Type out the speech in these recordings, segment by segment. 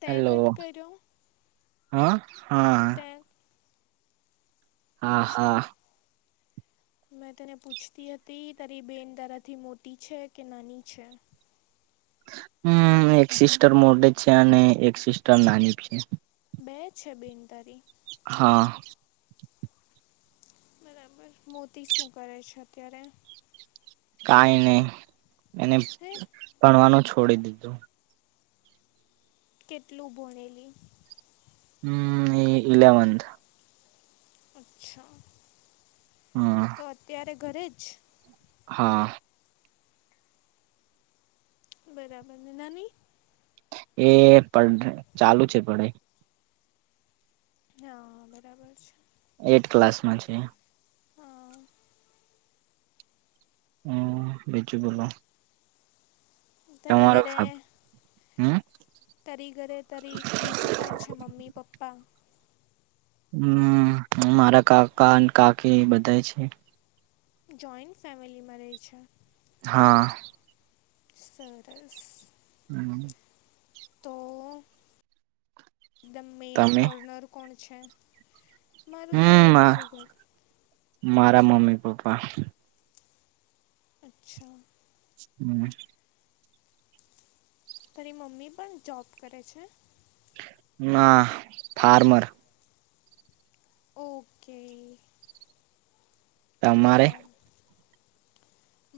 તે hello cut કર્યો હા હા હમ હા અચ્છા હા મેં તેને પૂછતી હતી તારી બેન તારાથી મોટી છે કે નાની છે. હમ એક સિસ્ટર મોટે છે અને એક સિસ્ટર નાની છે. બે છે બેન તરી? હા. બરાબર મોતી શું કરે છે અત્યારે કઈ નહી એને હે ભણવાનું છોડી દીધું. કેટલું ભણેલી હમ એ ઇલેવનથ. અચ્છા હા તો અત્યારે ઘરે જ હા બરાબર ને નાની એ પ ચાલુ છે પઢાઈ હા બરાબર છે. એટ ક્લાસમાં છે. હા હ બીજું બોલોલો તરી ઘરે હમ તરી ઘરે તરી બીજું કોણ છે મમ્મી પપ્પા હમ હ મારા કાકા અને કાકી બધા છે. જોઈન્ટ ફેમલીમાં રહે છે. હા સરરસ હમ તો એક દમ મેન તમે અર્નર કોણ છે મારું તો હમ એકલું ઘર મારા મમ્મી પપ્પા અચ્છા હમ તરી મમ્મી પણ જોબ કરે છે. ના ફાર્મર ઓકે તમારે બરાબર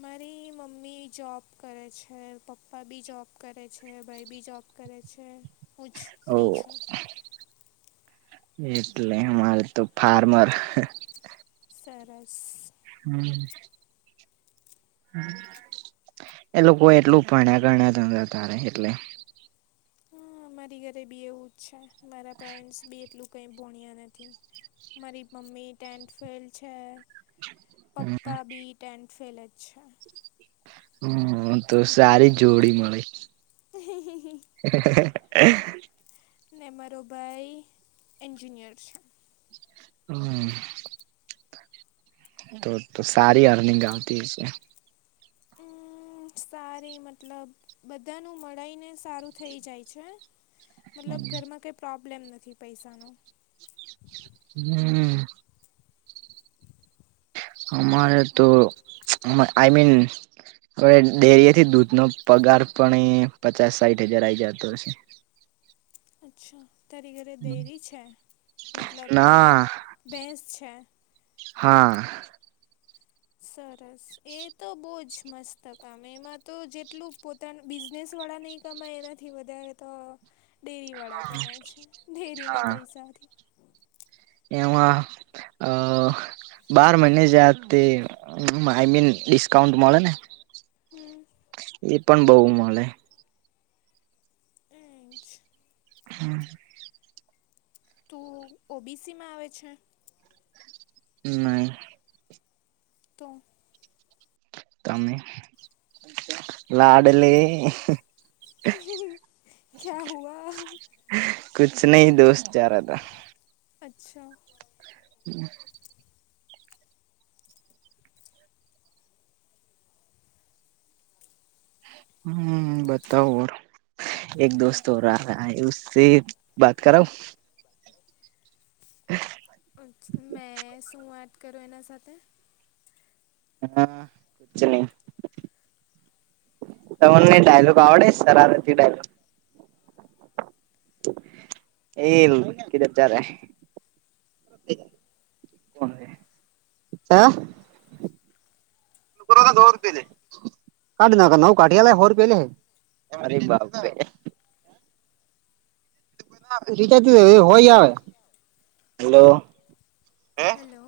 મારી મમ્મી જોબ કરે છે પપ્પા બી જોબ કરે છે ભાઈ બી જોબ કરે છે. હું જ ઓ ફ્રી છું એટલે અમારે તો ફાર્મર સરસ હમ એ લોકો એટલું ભણ્યા ઘણ્યા તારે એટલે હા મારી ઘરે બી એવું જ છે મારા પેરેન્ટ્સ બી એટલું ક ભોણ્યા નથી મારી મમ્મી ટે ફેલ છે. પપ્પા બી ટન્ડ ફેલ છે. હમ તો સારી જોડી મળી. હમ હ હ [inaudible] ને મારો ભાઈ એન્જિનિયર છે. હમ. તો તો સારી અર્નિંગ આવતી હશે. હ સારી મતલબ બધા ન મળીને સારું થઇ જાય છે. મતલબ ઘરમાં કંઈ પ્રોબ્લેમ નથી પૈસાનો. હમ અરે તો આઈમન હવે ડેરીથી દૂધ નો પગાર પણ એ પચાસ સાઠ હજાર આવી જતો હશે. અચ્છા તારી ઘરે ડેરી છે મતલબ ના તારા ભેંસ છે. હા. સરસ એ તો બહુ જ મસ્ત કામ એમાં તો જેટલું પો ત બિઝનેસવાળા નહીં કમાય એનાથી વધારે તો ડેરીવાળા કમાય છે ડેરીના પૈસાથી. એવા. બાર મહિને જે તે આઈ મીન ડિસ્કાઉન્ટ મળે ને. હમ. એ પણ બઉુ મળે. પંચ. હા. ઓબીસી માં આવે છે. નઇ. તો. તમે લાડલી. ક્યા હુઆ. કુછ નહી દોસ્ત જારા તા. અચ્છા. હમ. હમ બતાવ ઓર. એક દોસ્ત ઓર આ રહ હૈ ઉસે બાત કરાઉ. હ. અછ મેં શું વાત કરું એના સાથે. હા કછ નહી. તમને ડાયલોગ આવડે છે સરરતી ડાયલોગ એઉ કિધર જાયાર હા. [unintelligible] કાઢ ના નવું કાઢી આલ હો રૂપિયા લે હ. અરે બાપ રે. ર [unintelligible] હોય આવે, હલો હે. હલો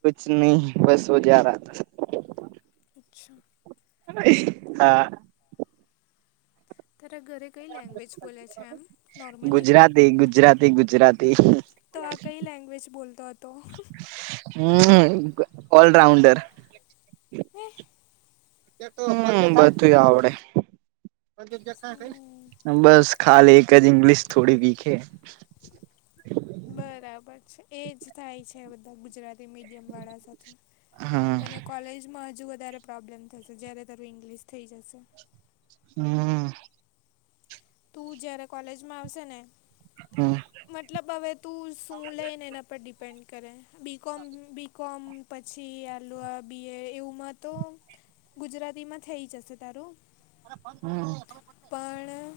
કુછ નહી બસ હો જા રહા થા. અચ્છા. હા. તારા ઘરે કઈ લેંગ્વેજ બોલે છે એમ નોર્મલી. તે ગુજરાતી ગુજરાતી. તો આ કઈ લેંગ્વેજ બોલતો હતો. હમ ઓલરાઉન્ડર. વહ. હમ બધું આવડે. હમ, બસ ખાલી એક જ ઇંગ્લિશ થોડી વીક હ. બરાબર છે એજ થાય છે બધા ગુજરાતી હમ કોલેજમાં હજ વધ પ્રોબ્લેમ થશે જ્યારે તારું ઇંગ્લિશ થઈ જશે. હમ. તું જયારે કોલેજમાં આવશે ને. હમ. મતલબ હવે તું શું લઈને એના પર ડિપેન્ડ કરે બીકોમ બી. કોમ પછી એલઆ બિયર એવુંમાં તો. ગુજરાતી માં થઈ જશે તારું. [inaudible] પણ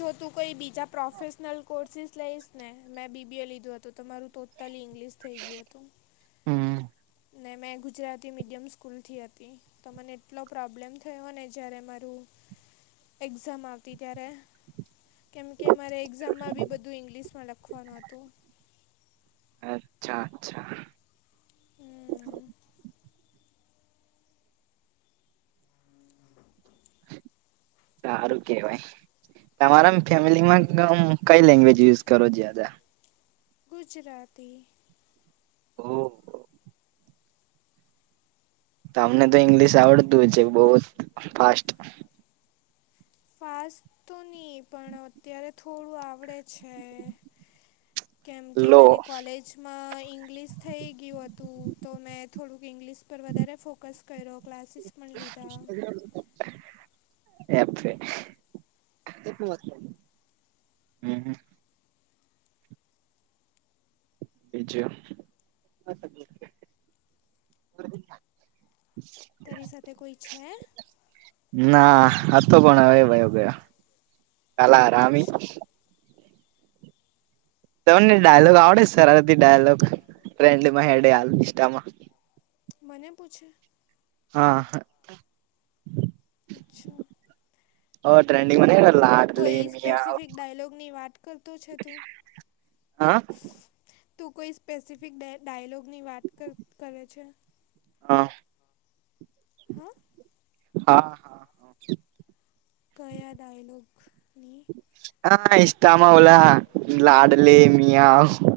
જો તું કોઈ બીજા પ્રોફેશનલ કોર્સિસ. ઈ ને મેં બીબી એ લીધું હતું તો મારું ટોટલી ઇંગ્લિશ થઈ ગયું હતું. હમ. ને મેં ગુજરાતી મીડિયમ સ્કૂલથી હતી. તો મને એટલો પ્રોબ્લેમ થયો ને જયારે મારું. એક્ઝામ આવતી ત્યારે. કેમકે મામારે એક્ઝામમાં બી બધું ઇંગ્લિશમાં લખવાનું હતું. અચ્છા અચ્છા. હમ. હમ હ. સારું કેવાય. તમારા ફેમિલીમાં કઈ લેંગ્વેજ યુઝ કરો છ આ. ગુજરાતી. હમ. તમને તો ઇંગ્લિશ આવડતું છે બહુ જ ફાસ્ટ. ફાસ્ટ તો નહીં પણ અત્યારે થોડું આવડે છે. કેમ કે લો મારી કોલેજમાં ઇંગ્લિશ થઈ ગયું હતું તો મેં થોડુંક ઇંગ્લિશ. પર વધારે ફોકસ કરો ક્લાસીસ પણ લીધા. એપે. હમ હમ. બીજું. [inaudible] તરી સાથે કોઈ છે. ના હતો પણ હવે ભયો ગયો કાાલ આરામી. અચ્છા, તમને ડાયલોગ આવડે સરળથી ડાયલોગ ટ્રેન્ડ માં હેડે હાલ નિામાં. મને પૂછે. હા. પૂ્છો. ઓ ટ્રેન્ડિંગમાં ન લાડલી કોઈ મિયા. સ્પેસિફિક ડાયલોગની વાત કરતો છે તું હા. તું કોઈ સ્પેસિફિક ડ ડાયલોગની વાત કર કરે છે. હા. હા. હા. કયા ડાયલોગની. [unintelligible]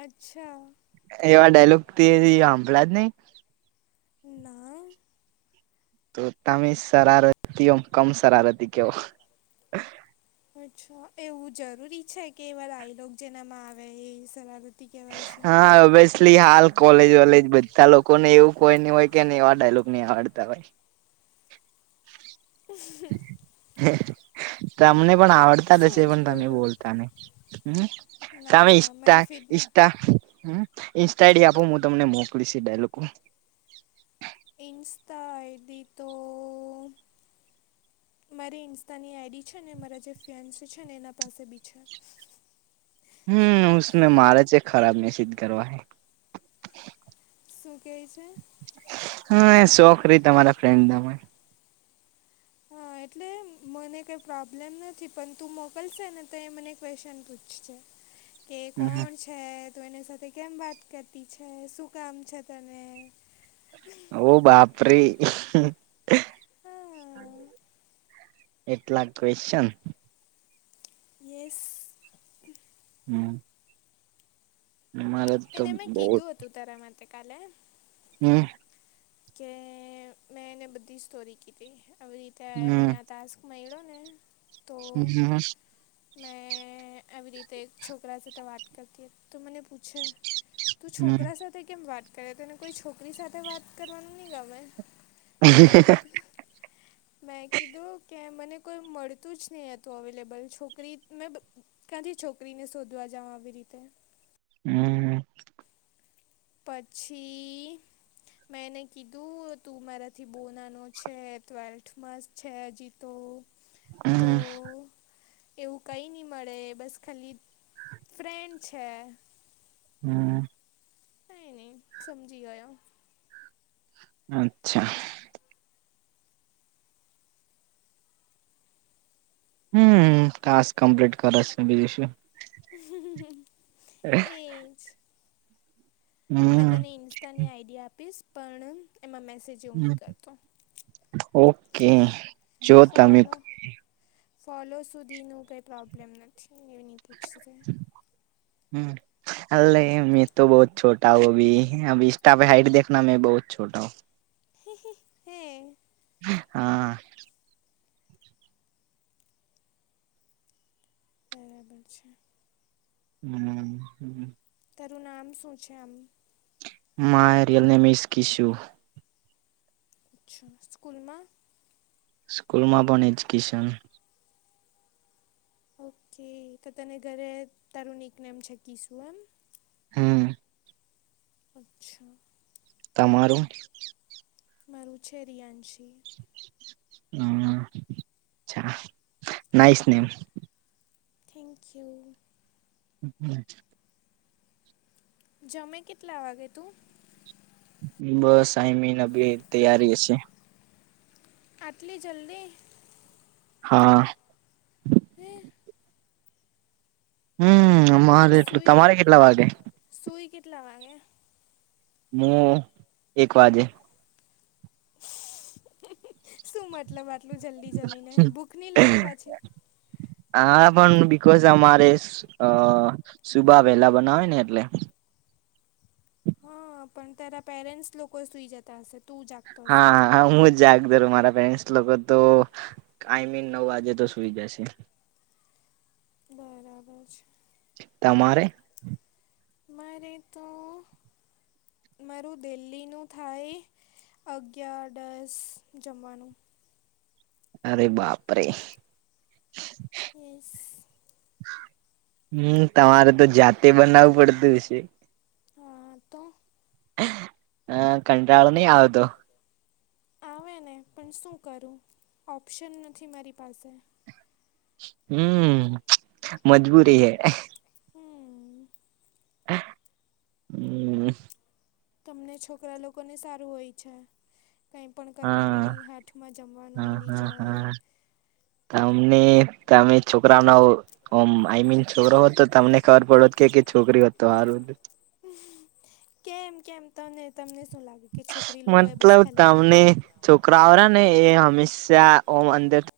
અચ્છા. એવા ડાયલોગ તે સાંભળ જ નઈ ના. તો તમે શરારતી ઓમ કમ શરારતી કયો? અચ્છા એવું જરૂરી છે કે એવા ડાયલોગ જેનામાં આવે એ સરારત હા [unintelligible] ફલી હાલ કોલેજ વોલેજ બધા લોકોને એવું કોઈ ની હોય કે એને એવા ડાયલોગ ની આવડતા હોય. હ [unintelligible] તમને પણ આવડતા રહેશે શું જ પણ તમે બોલું બોલતા નહી. હમ તમેમે ના ષ્ટ મારી ફીડમાં ષ્ટ હમ. ઇન્સ્ટા આઈડી આપો હું તમને મોકલીશ ડાયલો. ઇન્સ્ટા ઈડી તો. મારી ઇન્સ્ટતાની આઈડી છે ને મારા જે ફેન્સ છે ને એના પાસે બી છે. હમમે માારજ એક ખરાબ મેસીત કરવાવા. શું કેય છે? હહ શોખરી તમારા ફ્રેન્ડના માં હહ એટલે મને કંઈ પ્રોબ્લેમ નથી પન તું મોકલશે ને તો એ મને ક્વેશ્ચન પૂછશે. કે કોન હમ છ છે તું એની સાથે કેમ વાત કરતી છે, શું કામ છે તને? ઓહ બાપરે! હા એટલા ક્વેશચન? યેસ હમ માર ત એને મેં કીધું હતું તારા માટે કાલે. હમ કે મેં એને બધી સ્ટોરી કીધી આવી રીતે એ હમ મને આ ટાસ્ક મળ્યો ને તો. હમ મેં આવી રીતે એક છોકરા સાથે વાત કરતી હત તો મને પૂછે. તું છોકરા સાથે કેમ વાત કરે તને કોઈ છોકરી સાથે વાત કરવાનું ની ગમે? હમ મેં કીધું મેં કીધું કે મને કોઈ મળતું જ નહીં હતું અવેલેબલ છોકરી મેં બ કાથી છોકરીને શોધવા જાઉં આવી રીતે. હમ હમ પછી મેં એને કીધું તું મારાથી બો નાનો છે ટ્વેલ્થમાં જ છે હજી તું. તો હમ એવું કઈ ની મળે બસ ખાલી ફ્રેન્ડ છે. હમ કાઈ નહી સમજી ગયો. અચ્છા. હમ ટાસ્ક કમ્પ્લીટ કરે સે બીજું શું. એ જ મેં તને ઇન્સ્ટાની આઈડી આપીશ પણ એમાં મેસેજ. એવું હમ નહીં કરતો ઓકે જો તમે ફોલો ફોલો સુધીનું કઈ પ્રોબ્લેમ નથી એની પૂછશે. હમ અલે મેં તો બહુત છોટા હું અભી અભી ઇનસ્ટાપે હાઈટ દેખના મેં બહુત છોટા હું. હે? હા બરાબર છે. હમ હહ તારું નામ શું છે આમ? My real name is કીસુ. અચ્છા સ્કૂલમાં. સ્કૂલમાં પણ એજ્યુકેશન. ઓકે તો તને ઘરે તારુ નીકનેમ છે કીશું એમ? હમ અચ્છા તમારું? મારું છે રિયાંશી. હા અચ્છા નાઈસ નેમ. થેન્ક્યુ. [unintelligible] જમે કેટલા વાગે તું. બસ આઈ મીન‌ અભી તૈયારી છે. આટલી જલ્દી હા હમ હમ અરે એટલું તમારે કેટલા વાગે. સુઈ કેટલા વાગે. હું એક વાજે. [unintelligible] શું મતલબ આટલું જલ્દી જમીને ભૂખ નઈ લાગે પાછી હા પણ બિકોઝ અમારે અ સુબા વહેલા બનાવે ને એટલે હ પણ તાર પેરેન્ટ્સ લોકો સુઈ જતા તા હશે તું જા હા હું જક મારા પેરેન્ટ લોકો તો આઈ મીન નવ વાગે તો સુઈ જશે. બરાબર છે તમારે મારે તો મારું ડેલીનુ થાય. અગયાર દસ જમવાનું. અરે બાપરે એસ હમ તમારે તો જાતે બનાવવું પડતું હશે. હા તો હ કંટાળો નહિ આવતો. આવે ને પણ શું કરું ઓપ્શન નથી મારી પાસે હમ મજબૂરી હે. હમ હમ તમને છોકરા લોકોને સારું હોય છે. કાંઈ પણ કરવાનું હા નહીં હાથમાં જમવાનું મળી જાય. તમની તમે છોકરા ન ઓમ આઈ મીન છોકરો હોત તો તમને ખબર પડત કે છોકરી હોત તો હારું કેમ કેમ તને તમને શું લાગે કે છોકરી લોકો એ બસ મતલબ ખાલી તમને છોકરાઓરા ને એ હંમેશા ઓમ અંદર